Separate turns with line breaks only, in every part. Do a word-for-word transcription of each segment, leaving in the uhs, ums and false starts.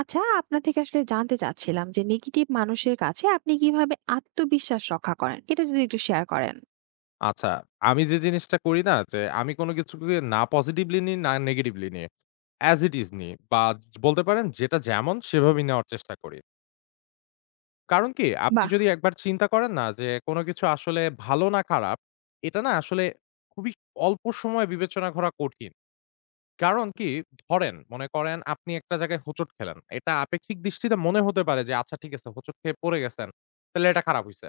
আচ্ছা, আপনার থেকে আসলে জানতে চাচ্ছিলাম যে নেগেটিভ মানুষের কাছে আপনি কিভাবে আত্মবিশ্বাস রক্ষা করেন, এটা যদি একটু শেয়ার করেন।
আচ্ছা, আমি যে জিনিসটা করি না যে আমি কোন কিছুকে না পজিটিভলি নিই, না নেগেটিভলি নিই। অ্যাজ ইট ইজ নিই বা বলতে পারেন যেটা যেমন সেভাবেই নেওয়ার চেষ্টা করি। কারণ কি? আপনি
বাহ।
যদি একবার চিন্তা করেন না যে কোন কিছু আসলে ভালো না খারাপ, এটা না আসলে খুবই অল্প সময়ে বিবেচনা করা কঠিন। কারণ কি? ধরেন মনে করেন আপনি একটা জায়গায় হোঁচট খেলেন। এটা আপেক্ষিক দৃষ্টিতে মনে হতে পারে যে আচ্ছা ঠিক আছে হোঁচট খেয়ে পড়ে গেছেন। তাহলে এটা খারাপ হইছে।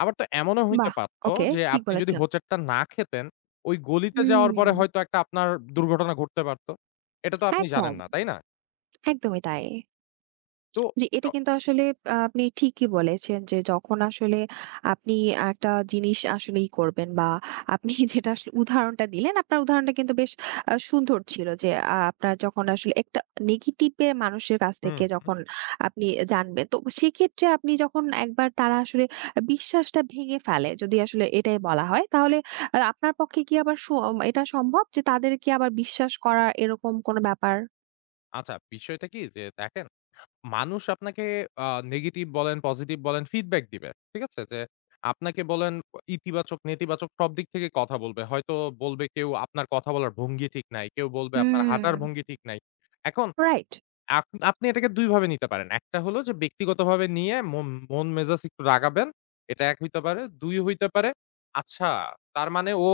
আবার তো এমনও হইতে
বাহ,
পারত
ওকে
যে
ঠিক
আপনি যদি
বলেছেন।
হোঁচটটা না খেতেন, ওই গলিতে যাওয়ার পরে
হুম।
হয়তো একটা আপনার দুর্ঘটনা ঘটতে পারত। এটা তো আপনি জানেন
একদম,
না, তাই না?
একদমই তাই।
তো
জি,
চ
এটা কিন্তু আসলে আ আপনি ঠিকই বলেছেন যে যখন আসলে আপনি একটা জিনিস আসলে ই করবেন বা আপনি যেটা আসলে উদাহরণটা দিলেন, আপনার উদাহরণটা কিন্তু বেশ আ সুন্দর ছিল যে আ আপনার যখন আসলে একটা নেগেটিভ এ মানুষের কাছ
হুম।
থেকে যখন আপনি জানবেন। তো সেক্ষেত্রে আপনি যখন একবার তারা আসলে বিশ্বাসটা ভেঙে ফেলে, যদি আসলে এটাই বলা হয়, তাহলে আ আপনার পক্ষে কি আবার স এটা সম্ভব যে তাদেরকে আবার বিশ্বাস করা, এরকম কোনো ব্যাপার?
আচ্ছা, বিষয়টা কি যে দেখেন, মানুষ আপনাকে আ নেগেটিভ বলেন, পজিটিভ বলেন ফিডব্যাক দিবে। ঠিক আছে? যে আপনাকে বলেন ইতিবাচক, নেতিবাচক সব দিক থেকে কথা বলবে। হয়তো বলবে কেউ আপনার কথা বলার ভঙ্গি ঠিক নাই, কেউ বলবে আপনার
হুম।
হাঁটার ভঙ্গি ঠিক নাই। এখন
রাইট?
আপ আপনি এটাকে দুই ভাবে নিতে পারেন। একটা হলো যে ব্যক্তিগতভাবে নিয়ে মন মন মেজাজ একটু রাগাবেন। এটা এক হইতে পারে। দুই হইতে পারে, আচ্ছা তার মানে ও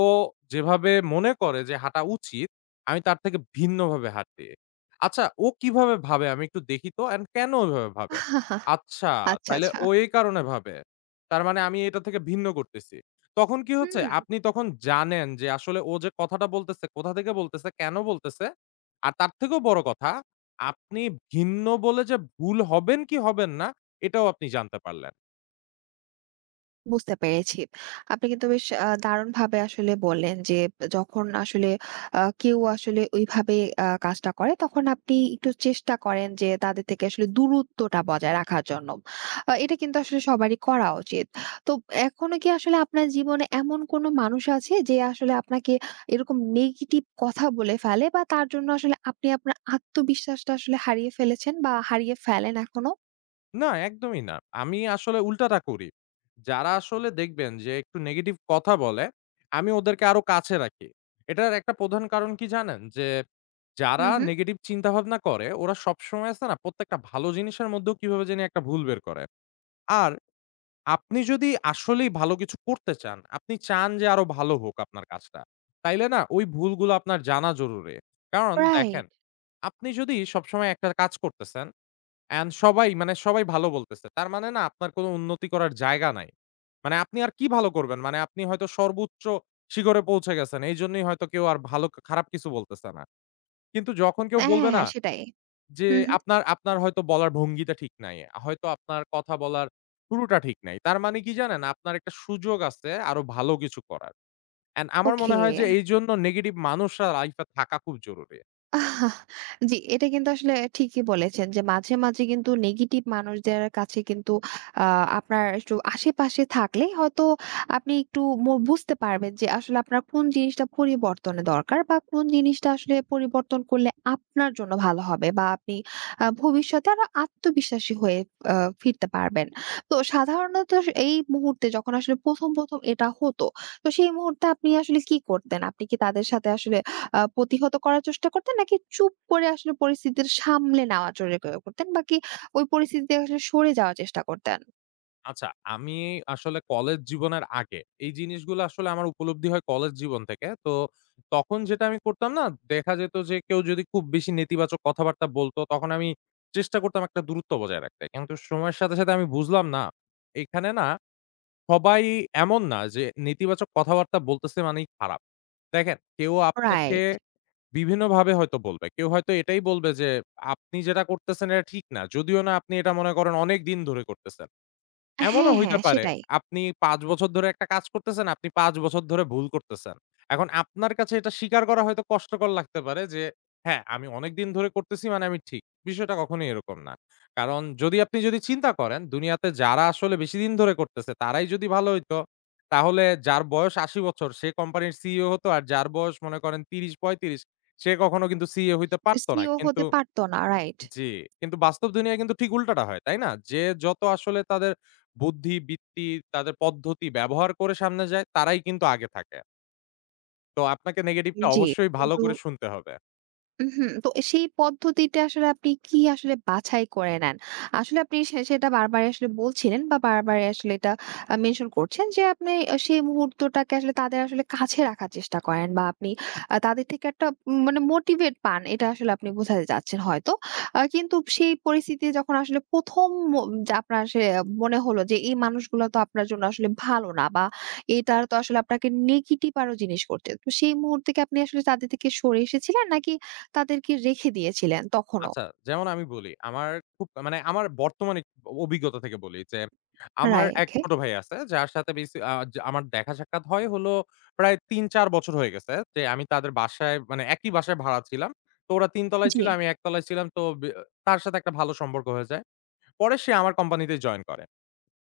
যেভাবে মনে করে যে হাঁটা উচিত, আমি তার থেকে ভিন্নভাবে হাঁটি। আচ্ছা ও কিভাবে ভাবে আমি একটু দেখি তো অ্যান্ড কেন ওইভাবে ভাবে? আচ্ছা
আচ্ছা,
তাইলে
আচ্ছা।
ও এই কারণে ভাবে। তার মানে আমি এটা থেকে ভিন্ন করতেছি। তখন কি হচ্ছে?
হুম,
আপনি তখন জানেন যে আসলে ও যে কথাটা বলতেছে, কোথা থেকে বলতেছে, কেন বলতেছে? আর তার থেকেও বড় কথা আপনি ভিন্ন বলে যে ভুল হবেন কি হবেন না, এটাও আপনি জানতে পারলেন।
বুঝতে পেরেছি। আপনি কিন্তু বেশ আ দারুণভাবে আসলে বললেন যে, যখন আসলে আ কেউ আসলে ওইভাবে আ কাজটা করে, তখন আপনি একটু চেষ্টা করেন যে তাদের থেকে আসলে দূরত্বটা বজায় রাখার জন্য। আ এটা কিন্তু আসলে সবারই করা উচিত। তো এখনো কি আসলে আপনার জীবনে এমন কোনো মানুষ আছে যে আসলে আপনাকে এরকম নেগেটিভ কথা বলে ফেলে, বা তার জন্য আসলে আপনি আপনার আত্মবিশ্বাসটা আসলে হারিয়ে ফেলেছেন বা হারিয়ে ফেলেন এখনো?
না, একদমই না। আমি আসলে উল্টাটা করি। যারা আসলে দেখবেন যে একটু নেগেটিভ কথা বলে, আমি ওদেরকে আরো কাছে রাখি। এটার একটা প্রধান কারণ কি জানেন? যে যারা
হুম, হুম।
নেগেটিভ চিন্তাভাবনা করে, ওরা সবসময় আছে না প্রত্যেকটা ভালো জিনিসের মধ্যেও কিভাবে জানি একটা ভুল বের করে। আর আপনি যদি আসলেই ভালো কিছু করতে চান, আপনি চান যে আরো ভালো হোক আপনার কাজটা। তাইলে না ওই ভুলগুলো আপনার জানা জরুরি। কারণ দেখেন,
রাইট।
আপনি যদি সবসময় একটা কাজ করতেছেন এন্ড সবাই মানে সবাই ভালো বলতেছে। তার মানে না আপনার কোনো উন্নতি করার জায়গা নাই। মানে আপনি আর কি ভালো করবেন? মানে আপনি হয়তো সর্বোচ্চ শিখরে পৌঁছে গেছেন। এইজন্যই হয়তো কেউ আর ভালো খারাপ কিছু বলতেছে না। কিন্তু যখন কেউ
হ্যাঁ,
বলবে
হ্যাঁ,
না
হ্যাঁ, সেটাই।
যে
হু, হু।
আপনার আপনার হয়তো বলার ভঙ্গিটা ঠিক নাই। হয়তো আপনার কথা বলার শুরুটা ঠিক নাই। তার মানে কি জানেন? আপনার একটা সুযোগ আছে আরো ভালো কিছু করার। অ্যান্ড আমার
ওকে।
মনে হয় যে এইজন্য নেগেটিভ মানুষরা লাইফে থাকা খুব জরুরি।
আহ, জি, এটা কিন্তু আসলে ঠিকই বলেছেন যে মাঝে, মাঝে কিন্তু নেগেটিভ মানুষদের কাছে কিন্তু আ আপনার একটু আশেপাশে থাকলে হয়তো আপনি একটু মু বুঝতে পারবেন যে আসলে আপনার কোন জিনিসটা পরিবর্তনের দরকার, বা কোন জিনিসটা আসলে পরিবর্তন করলে আপনার জন্য ভালো হবে, বা আপনি আ ভবিষ্যতে আরো আত্মবিশ্বাসী হয়ে আ ফিরতে পারবেন। তো সাধারণত স এই মুহূর্তে যখন আসলে ১ম, ১ম এটা হতো, তো সেই মুহূর্তে আপনি আসলে কি করতেন? আপনি কি তাদের সাথে আসলে আ প্রতিহত করার চেষ্টা করতেন? নাকি চুপ করে আসলে পরিস্থিতিটা সামলে নেওয়ার জন্য করতেন? বা কি ওই পরিস্থিতি থেকে আসলে সরে যাওয়ার চেষ্টা করতেন?
আচ্ছা, আমি আসলে কলেজ জীবনের আগে এই জিনিসগুলো আসলে আমার উপলব্ধি হয় কলেজ জীবন থেকে। তো তখন যেটা আমি করতাম না? দেখা যেত যে কেউ যদি খুব বেশি নেতিবাচক কথাবার্তা বলতো তখন আমি চেষ্টা করতাম একটা দূরত্ব বজায় রাখতে। কিন্তু সময়ের সাথে, সাথে আমি বুঝলাম না, এখানে না সবাই এমন না যে নেতিবাচক কথাবার্তা বলতেছে মানেই খারাপ। দেখেন কেউ আপনাকে
রাইট।
বিভিন্নভাবে হয়তো বলবে। কেউ হয়তো এটাই বলবে যে, "আপনি যেটা করতেছেন এটা ঠিক না। যদিও না আপনি এটা মনে করেন অনেক দিন ধরে করতেছেন।" এমনও
হ্যাঁ,
হইতে
হ্যাঁ,
পারে।
সেটাই।
আপনি পাঁচ বছর ধরে একটা কাজ করতেছেন, আপনি পাঁচ বছর ধরে ভুল করতেছেন। এখন আপনার কাছে এটা স্বীকার করা হয়তো কষ্টকর লাগতে পারে যে, হ্যাঁ, আমি অনেকদিন ধরে করতেছি মানে আমি ঠিক। বিষয়টা কখনোই এরকম না। কারণ যদি আপনি যদি চিন্তা করেন দুনিয়াতে যারা আসলে বেশিদিন ধরে করতেছে তারাই যদি ভালো হইতো, তাহলে যার বয়স আশি বছর সে কোম্পানির সিইও হতো আর যার বয়স মনে করেন ত্রিশ পঁয়ত্রিশ সে কখনো কিন্তু সিইও হইতে পারত না।
সিইও
কিন্তু
হতে পারত না। রাইট।
জি, কিন্তু বাস্তব দুনিয়ায় কিন্তু ঠিক উল্টাটা হয়, তাই না? যে যত আসলে তাদের বুদ্ধি, বৃত্তি, তাদের পদ্ধতি ব্যবহার করে সামনে যায়, তারাই কিন্তু আগে থাকে। তো আপনাকে নেগেটিভটা
জি।
অবশ্যই ভালো
কিন্তু
করে শুনতে হবে।
হুম, তো সেই পদ্ধতিটা আসলে আপনি কি আসলে বাছাই করে নেন? আসলে আপনি সে সেটা বারবারই আসলে বলছিলেন বা বারবারই আসলে এটা আ মেনশন করছেন যে আপনি আ সেই মুহূর্তটাকে আসলে তাদের আসলে কাছে রাখার চেষ্টা করেন, বা আপনি আ তাদের থেকে একটা উম মানে মোটিভেট পান। এটা আসলে আপনি বোঝাতে চাচ্ছেন হয়তো। আ কিন্তু সেই পরিস্থিতি যখন আসলে ১ম ম যে আপনার আসলে মনে হলো যে এই মানুষগুলো তো আপনার জন্য আসলে ভালো না, বা এটার তো আসলে আপনাকে নেগেটিভ আরো জিনিস করছে। তো সেই মুহূর্তে কি আপনি আসলে তাদের থেকে সরে এসেছিলেন? নাকি তাদেরকে রেখে দিয়েছিলেন তখনো?
আচ্ছা, যেমন আমি বলি, আমার খুব মানে আমার বর্তমানে অভিজ্ঞতা থেকে বলি যে, আমার
রাইট,
এক
ওকে।
ছোট ভাই আছে, যার সাথে বেসি আ আমার দেখা সাক্ষাৎ হয় হলো প্রায় তিন চার বছর হয়ে গেছে। যে আমি তাদের বাসায় মানে একই বাসায় ভাড়া ছিলাম। তো ওরা তিন তলায়
জি।
ছিল, আমি এক তলায় ছিলাম। তো বে তার সাথে একটা ভালো সম্পর্ক হয়ে যায়। পরে সে আমার কোম্পানিতে জয়েন করে।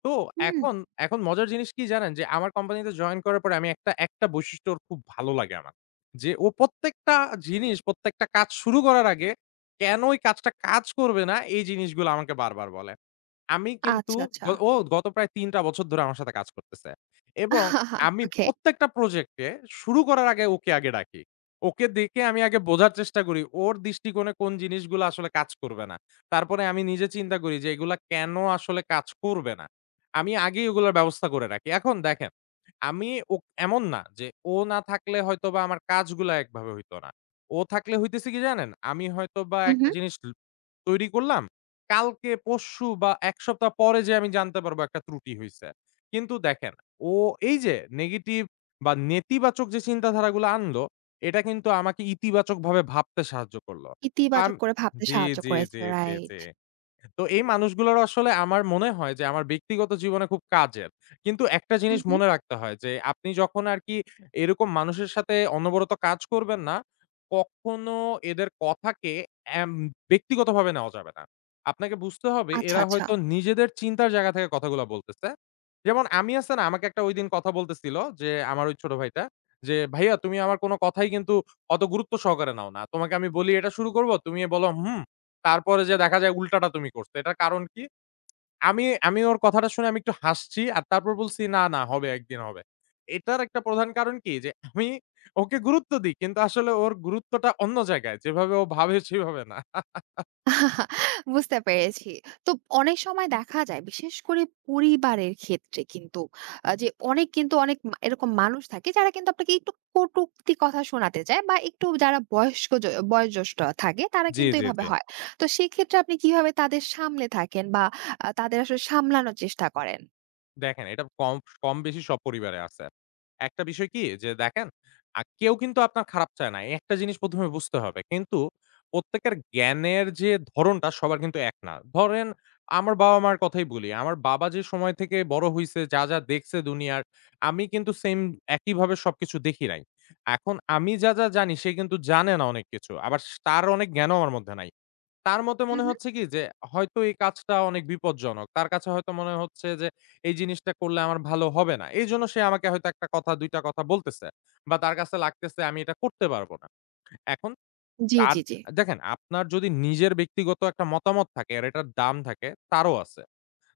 তো
হুম,
এখন এখন মজার জিনিস কি জানেন? যে আমার কোম্পানিতে জয়েন করার পরে আমি একটা, একটা বৈশিষ্ট্য ওর খুব ভালো লাগে আমার। যে ও প্রত্যেকটা জিনিস, প্রত্যেকটা কাজ শুরু করার আগে কেন এই কাজটা কাজ করবে না? এই জিনিসগুলো আমাকে বারবার বলে। আমি কিন্তু
আচ্ছা,
গ
আচ্ছা।
ও গত প্রায় তিন টা বছর ধরে আমার সাথে কাজ করতেছে। এবং আমি
ওকে।
প্রত্যেকটা প্রজেক্টে শুরু করার আগে ওকে আগে ডাকি। ওকে দেখে আমি আগে বোঝার চেষ্টা করি ওর দৃষ্টিকোণে কোন জিনিসগুলো আসলে কাজ করবে না। তারপরে আমি নিজে চিন্তা করি যে এগুলা কেন আসলে কাজ করবে না? আমি আগেই ওগুলোর ব্যবস্থা করে রাখি। এখন দেখেন, আমি ও এমন না যে ও না থাকলে হয়তোবা আমার কাজগুলা একভাবে হইতো না। ও থাকলে হইতেছে কি জানেন? আমি হয়তোবা
হুম,
একটা
হুম।
জিনিস ল তৈরি করলাম। কালকে, পরশু বা এক সপ্তাহ পরে যেয়ে আমি জানতে পারবো একটা ত্রুটি হইছে। কিন্তু দেখেন, ও এই যে নেগেটিভ বা নেতিবাচক যে চিন্তাধারাগুলো আনলো, এটা কিন্তু আমাকে ইতিবাচকভাবে ভাবতে সাহায্য করলো। তো আম
ইতিবাচক করে ভাবতে
জি,
সাহায্য
জি,
করেছে।
জি, জি, জি।
রাইট।
তো এই মানুষগুলোর আসলে আমার মনে হয় যে আমার ব্যক্তিগত জীবনে খুব কাজের। কিন্তু একটা
হুম,
জিনিস
হুম।
মনে রাখতে হয় যে আপনি যখন আরকি এরকম মানুষের সাথে অনবরত কাজ করবেন না, কখনো এদের কথাকে এম ব্যক্তিগতভাবে নেওয়া যাবে না। আপনাকে বুঝতে হবে
আচ্ছা,
এরা
আচ্ছা।
হয়তো নিজেদের চিন্তার জায়গা থেকে কথাগুলা বলতেছে। যেমন আমি আছে না আমাকে একটা ঐদিন কথা বলতেছিল যে আমার ওই ছোট ভাইটা যে, "ভাইয়া তুমি আমার কোন কথাই কিন্তু অত গুরুত্ব সহকারে নাও না। তোমাকে আমি বলি এটা শুরু করব, তুমি বলো হুম। তারপরে যেয়ে দেখা যায় উল্টাটা তুমি করছো। এটার কারণ কি? আমি আমি ওর কথাটা শুনে আমি একটু হাসছি। আর তারপর বলছি, "না, না হবে, একদিন হবে।" এটার একটা প্রধান কারণ কি? যে আমি ওকে গুরুত্ব দিই। কিন্তু আসলে ওর গুরুত্বটা অন্য জায়গায়। যেভাবে ও ভাবে সেভাবে না।
বুঝতে পেরেছি। তো অনেক সময় দেখা যায় বিশেষ করে পরিবারের ক্ষেত্রে কিন্তু আ যে অনেক, কিন্তু অনেক মা এরকম মানুষ থাকে যারা কিন্তু আপনাকে একটু কটূক্তি কথা শোনাতে চায়, বা একটু যারা বয়স্ক জ বয়োজ্যেষ্ঠ থাকে তারা
জি,
কিন্তু
জি,
এভাবে
জি।
হয়। তো সেক্ষেত্রে আপনি কিভাবে তাদের সামলে থাকেন বা আ তাদের আসলে সামলানোর চেষ্টা করেন?
দেখেন এটা কম কম বেশি সব পরিবারে আছে। একটা বিষয় কি যে দেখেন আ কেউ কিন্তু আপনার খারাপ চায় না। এই একটা জিনিস ১ম এ বুঝতে হবে। কিন্তু প্রত্যেকের জ্ঞানের যে ধরণটা সবার কিন্তু এক না। ধরেন আমার বাবা-মার কথাই বলি। আমার বাবা যে সময় থেকে বড় হইছে, যা, যা দেখছে দুনিয়ার, আমি কিন্তু সেম একইভাবে সবকিছু দেখি নাই। এখন আমি যা, যা জানি সে কিন্তু জানে না অনেক কিছু। আবার স তার অনেক জ্ঞানও আমার মধ্যে নাই। তার মতে
হু,
মনে
হু।
হচ্ছে কি যে, হয়তো এই কাজটা অনেক বিপজ্জনক। তার কাছে হয়তো মনে হচ্ছে যে, এই জিনিসটা করলে আমার ভালো হবে না। এইজন্য সে আমাকে হয়তো এক টা কথা দুই টা কথা বলতেছে। বা তার কাছে লাগতেছে আমি এটা করতে পারব না। এখন
জি,
তার
জি, জি।
দেখেন আপনার যদি নিজের ব্যক্তিগত একটা মতামত থাকে আর এটার দাম থাকে, তারও আছে।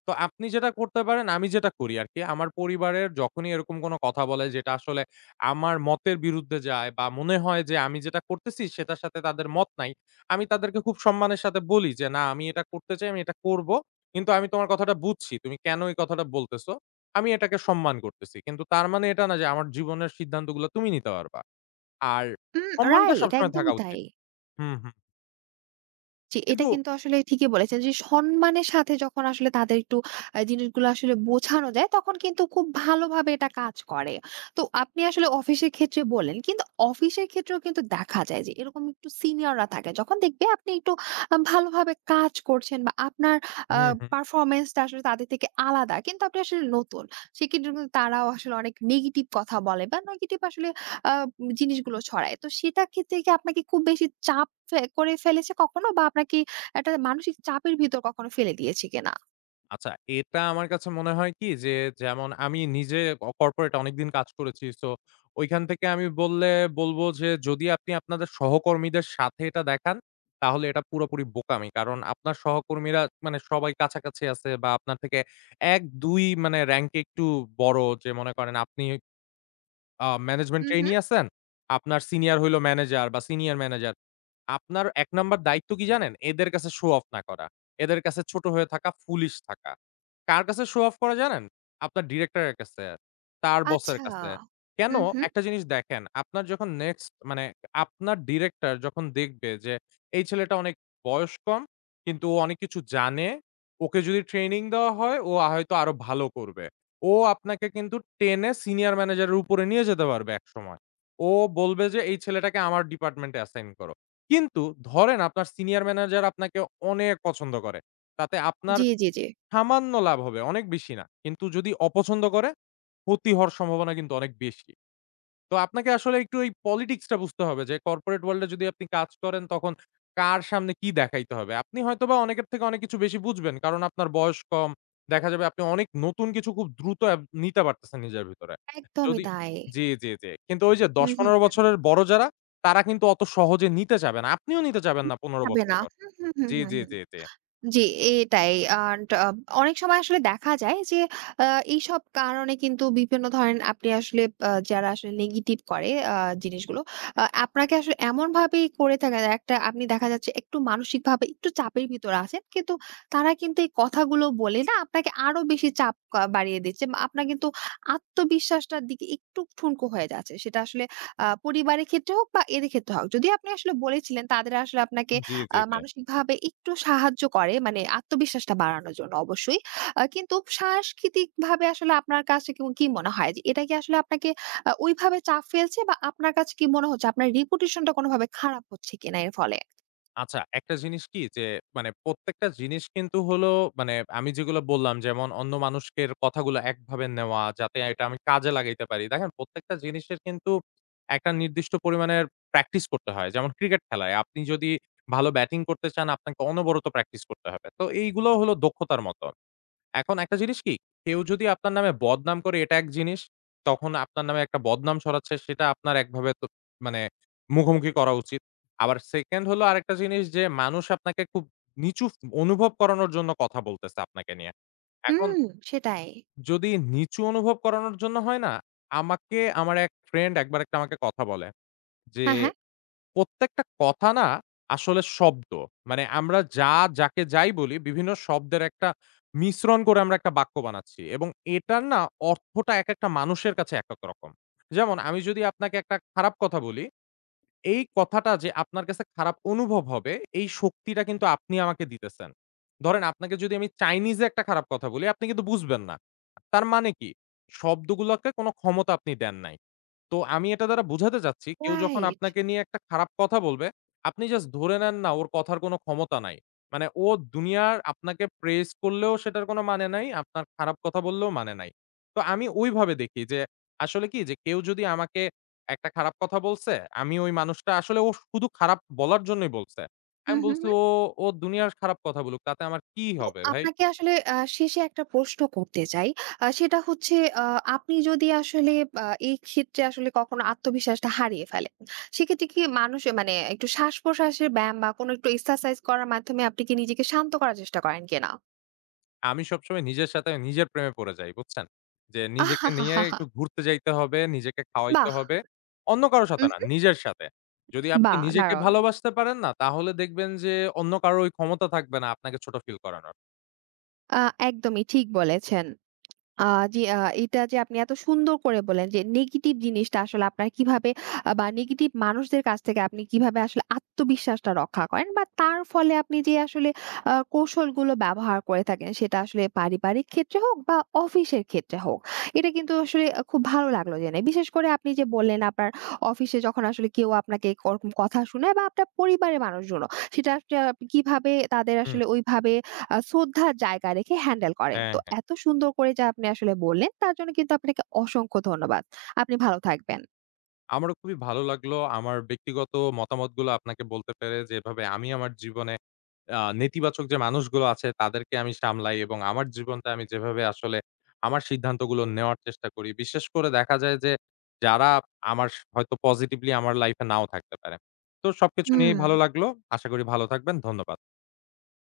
তো আপনি যেটা করতে পারেন, আমি যেটা করি আরকি। আমার পরিবারের যখনই এরকম কোনো কথা বলে যেটা আসলে আমার মতের বিরুদ্ধে যায় বা মনে হয় যে আমি যেটা করতেছি সেটার সাথে তাদের মত নাই। আমি তাদেরকে খুব সম্মানের সাথে বলি যে, "না, আমি এটা করতে চাই, আমি এটা করব। কিন্তু আমি তোমার কথাটা বুঝছি। তুমি কেন এই কথাটা বলতেছ? আমি এটাকে সম্মান করতেছি। কিন্তু তার মানে এটা না যে আমার জীবনের সিদ্ধান্তগুলো তুমি নিতে পারবা।" আর
উম
সম্মানটা
রাইট,
সবসময় থাকা
একদমই তাই।
উচিত। হুম, হুম।
জি,
কিন্তু
এটা কিন্তু আসলে ঠিকই বলেছেন যে সম্মানের সাথে যখন আসলে তাদের একটু আ জিনিসগুলো আসলে বোঝানো যায়, তখন কিন্তু খুব ভালোভাবে এটা কাজ করে। তো আপনি আসলে অফিসের ক্ষেত্রে বললেন। কিন্তু অফিসের ক্ষেত্রেও কিন্তু দেখা যায় যে এরকম একটু সিনিয়ররা থাকে। যখন দেখবে আপনি একটু আ ভালোভাবে কাজ করছেন, বা আপনার আ
হুম, হুম।
পারফরম্যান্স টা আসলে তাদের থেকে আলাদা, কিন্তু আপনি আসলে নতুন। সেক্ষেত্রে কিন্তু তারাও আসলে অনেক নেগেটিভ কথা বলে বা নেগেটিভ আসলে আ জিনিসগুলো ছড়ায়। তো সেটা ক্ষেত্রে কি আপনাকে খুব বেশি চাপ ফে করে ফেলেছে কখনো, বা আপনাকে একটা মানসিক চাপের ভিতর কখনো ফেলে দিয়েছে কিনা?
আচ্ছা, এটা আমার কাছে মনে হয় কি যে, যেমন আমি নিজে অ কর্পোরেট অনেকদিন কাজ করেছি। সো ঐখান থেকে আমি বললে বলব যে, যদি আপনি আপনাদের সহকর্মীদের সাথে এটা দেখান, তাহলে এটা পুরোপুরি বোকামি। কারণ আপনার সহকর্মীরা মানে সবাই কাছাকাছি আছে বা আপনার থেকে এক, দুই মানে র‍্যাংকে একটু বড়। যে মনে করেন আপনি আ ম্যানেজমেন্ট
হুম, হুম।
ট্রেইনি আছেন, আপনার সিনিয়র হইলো ম্যানেজার বা সিনিয়র ম্যানেজার। আপনার এক নাম্বার দায়িত্ব কি জানেন? এদের কাছে শো অফ না করা। এদের কাছে ছোট হয়ে থাকা, ফুলিশ থাকা। কার কাছে শো অফ করা জানেন? আপনার ডিরেক্টরের কাছে, তার বসের
আচ্ছা।
কাছে। কেন?
হুম, হুম।
একটা জিনিস দেখেন, আপনার যখন নেক্সট মানে আপনার ডিরেক্টর যখন দেখবে যে এই ছেলেটা অনেক বয়স কম, কিন্তু ও অনেক কিছু জানে। ওকে যদি ট্রেনিং দেওয়া হয়, ও হয়তো আরো ভালো করবে। ও আপনাকে কিন্তু টেনে সিনিয়র ম্যানেজারের উপরে নিয়ে যেতে পারবে একসময়। ও বলবে যে, "এই ছেলেটাকে আমার ডিপার্টমেন্টে অ্যাসাইন করো।" কিন্তু ধরেন আপনার সিনিয়র ম্যানেজার আপনাকে অনেক পছন্দ করে। তাতে আপনার
জি, জি, জি।
সামান্য লাভ হবে, অনেক বেশি না। কিন্তু যদি অপছন্দ করে, ক্ষতি হওয়ার সম্ভাবনা কিন্তু অনেক বেশি। তো আপনাকে আসলে একটু এই পলিটিক্স টা বুঝতে হবে যে কর্পোরেট ওয়ার্ল্ড এ যদি আপনি কাজ করেন তখন কার সামনে কি দেখাইতে হবে। আপনি হয়তোবা অনেকের থেকে অনেক কিছু বেশি বুঝবেন। কারণ আপনার বয়স কম। দেখা যাবে আপনি অনেক নতুন কিছু খুব দ্রুত অ্যাব নিতে পারতেছেন নিজের ভিতরে।
একদমই
যদি
তাই।
জি, জি, জি। কিন্তু ওই যে
হুম, হুম,
দশ পনেরো
হুম।
বছরের বড় যারা তারা কিন্তু অত সহজে নিতে চাবে না। আপনিও নিতে চাবেন না পনেরো
যাবে
বছর
না।
পর।
হুম, হুম, হুম,
জি,
হুম,
জি,
হুম।
জি, জি।
জি, এটাই। and আ অনেক সময় আসলে দেখা যায় যে আ এইসব কারণে কিন্তু বিভিন্ন, ধরেন আপনি আসলে আ যারা আসলে নেগেটিভ করে আ জিনিসগুলো, আ আপনাকে আসলে এমনভাবেই করে থাকে যে একটা আপনি দেখা যাচ্ছে একটু মানসিকভাবে একটু চাপের ভিতরে আছেন। কিন্তু তারা কিন্তু এই কথাগুলো বলে না আপনাকে আরো বেশি চাপ আ বাড়িয়ে দিচ্ছে। বা আপনার কিন্তু আত্মবিশ্বাসটার দিকে একটু ঠুনকো হয়ে যাচ্ছে। সেটা আসলে আ পরিবারের ক্ষেত্রে হোক বা এদের ক্ষেত্রে হোক। যদিও আপনি আসলে বলেছিলেন তাদের আসলে আপনাকে
জি, জি,
আ
জি।
মানসিকভাবে একটু সাহায্য করে, মানে আত্মবিশ্বাসটা বাড়ানোর জন্য অবশ্যই। আ কিন্তু সাংস্কৃতিকভাবে আসলে আপনার কাছে কি কি মনে হয় যে এটা কি আসলে আপনাকে আ ওইভাবে চাপ ফেলছে, বা আপনার কাছে কি মনে হচ্ছে আপনার reputation টা কোনভাবে খারাপ হচ্ছে কিনা এর ফলে?
আচ্ছা, একটা জিনিস কি যে মানে প্রত্যেকটা জিনিস কিন্তু হলো মানে আমি যেগুলো বললাম যেমন অন্য মানুষের কথাগুলো একভাবে নেওয়া যাতে এটা আমি কাজে লাগাইতে পারি। দেখেন প্রত্যেকটা জিনিসের কিন্তু একটা নির্দিষ্ট পরিমাণের প্র্যাকটিস করতে হয়। যেমন ক্রিকেট খেলায় আপনি যদি ভালো ব্যাটিং করতে চান আপনাকে অনবরত প্র্যাকটিস করতে হবে। তো এইগুলো হলো দক্ষতার মতো। এখন একটা জিনিস কি, কেউ যদি আপনার নামে বদনাম করে এটা এক জিনিস, তখন আপনার নামে একটা বদনাম ছড়াচ্ছে সেটা আপনার একভাবে তো মানে মুখোমুখি করা উচিত। আবার সেকেন্ড হলো আরেকটা জিনিস যে মানুষ আপনাকে খুব নিচু অনুভব করানোর জন্য কথা বলতেছে আপনাকে নিয়ে। এখন
হুম, সেটাই।
যদি নিচু অনুভব করানোর জন্য হয় না, আমাকে আমার এক ফ্রেন্ড একবার একটা আমাকে কথা বলে যে
হ্যাঁ, হ্যাঁ।
প্রত্যেকটা কথা না আসলে শব্দ। মানে আমরা যা যাকে যাই বলি বিভিন্ন শব্দের একটা মিশ্রণ করে আমরা একটা বাক্য বানাচ্ছি এবং এটার না অর্থটা একেকটা মানুষের কাছে একেক রকম। যেমন আমি যদি আপনাকে একটা খারাপ কথা বলি, এই কথাটা যে আপনার কাছে খারাপ অনুভব হবে এই শক্তিটা কিন্তু আপনি আমাকে দিতেছেন। ধরেন আপনাকে যদি আমি চাইনিজে একটা খারাপ কথা বলি আপনি কিন্তু বুঝবেন না। তার মানে কি? শব্দগুলোকে কোন ক্ষমতা আপনি দেন নাই। তো আমি এটা দ্বারা বুঝাতে চাচ্ছি, কেউ যখন
রাইট।
আপনাকে নিয়ে একটা খারাপ কথা বলবে, আপনি জাস্ট ধরে নেন না ওর কথার কোনো ক্ষমতা নাই। মানে ও দুনিয়ার আপনাকে প্রেজ করলেও সেটার কোনো মানে নাই, আপনার খারাপ কথা বললেও মানে নাই। তো আমি ওইভাবে দেখি যে আসলে কি যে কেউ যদি আমাকে একটা খারাপ কথা বলছে, আমি ওই মানুষটা আসলে ও শুধু খারাপ বলার জন্যই বলছে। আমি
হুম, হুম।
বলছি, "ও, ও দুনিয়ার খারাপ কথা বলুক, তাতে আমার কি
তো
হবে ভাই?"
আপনাকে আসলে আ শেষে একটা প্রশ্ন করতে চাই। আ সেটা হচ্ছে আ আপনি যদি আসলে আ এই ক্ষেত্রে আসলে কখনো আত্মবিশ্বাসটা হারিয়ে ফেলেন, সেক্ষেত্রে কি মানুষ মানে একটু শ্বাস-প্রশ্বাসের ব্যায়াম বা কোনো একটু এক্সারসাইজ করার মাধ্যমে আপনি কি নিজেকে শান্ত করার চেষ্টা করেন কিনা?
আমি সবসময় নিজের সাথে নিজের প্রেমে পড়ে যাই, বুঝছেন? যে নিজেকে নিয়ে
আহাহাহাহা!
একটু ঘুরতে যাইতে হবে, নিজেকে খাওয়াইতে
বাহ!
হবে। অন্য কারো সাথে না,
উহু।
নিজের সাথে। যদি আপনি
বাহ!
নিজেকে
দারুণ।
ভালোবাসতে পারেন না, তাহলে দেখবেন যে অন্য কারো ওই ক্ষমতা থাকবে না আপনাকে ছোট ফিল করানোর।
আ একদমই ঠিক বলেছেন। আ জি, আ এটা যে আপনি এত সুন্দর করে বললেন যে নেগেটিভ জিনিসটা আসলে আপনার কিভাবে আ বা নেগেটিভ মানুষদের কাছ থেকে আপনি কিভাবে আসলে আত্মবিশ্বাসটা রক্ষা করেন, বা তার ফলে আপনি যে আসলে আ কৌশলগুলো ব্যবহার করে থাকেন, সেটা আসলে পারিবারিক ক্ষেত্রে হোক বা অফিসের ক্ষেত্রে হোক। এটা কিন্তু আসলে আ খুব ভালো লাগলো জেনে। বিশেষ করে আপনি যে বললেন আপনার অফিসে যখন আসলে কেউ আপনাকে ওরকম কথা শোনায় বা আপনার পরিবারের মানুষজনও, সেটা আসলে আপনি কিভাবে তাদের
হুম,
আসলে ওইভাবে আ শ্রদ্ধার জায়গা রেখে হ্যান্ডেল করেন।
হ্যাঁ,
তো
হ্যাঁ।
এত সুন্দর করে যা আপনি আসলে বললেন, তার জন্য কিন্তু আপনাকে অসংখ্য ধন্যবাদ। আপনি ভালো থাকবেন।
আমারও খুবই ভালো লাগলো আমার ব্যক্তিগত মতামতগুলো আপনাকে বলতে পেরে যে এভাবে আমি আমার জীবনে আ নেতিবাচক যে মানুষগুলো আছে তাদেরকে আমি সামলাই এবং আমার জীবনটা আমি যেভাবে আসলে আমার সিদ্ধান্তগুলো নেওয়ার চেষ্টা করি। বিশেষ করে দেখা যায় যে যারা আমার স হয়তো পজিটিভলি আমার লাইফ এ নাও থাকতে পারে। তো সবকিছু নিয়েই
হুম।
ভালো লাগলো। আশা করি ভালো থাকবেন। ধন্যবাদ।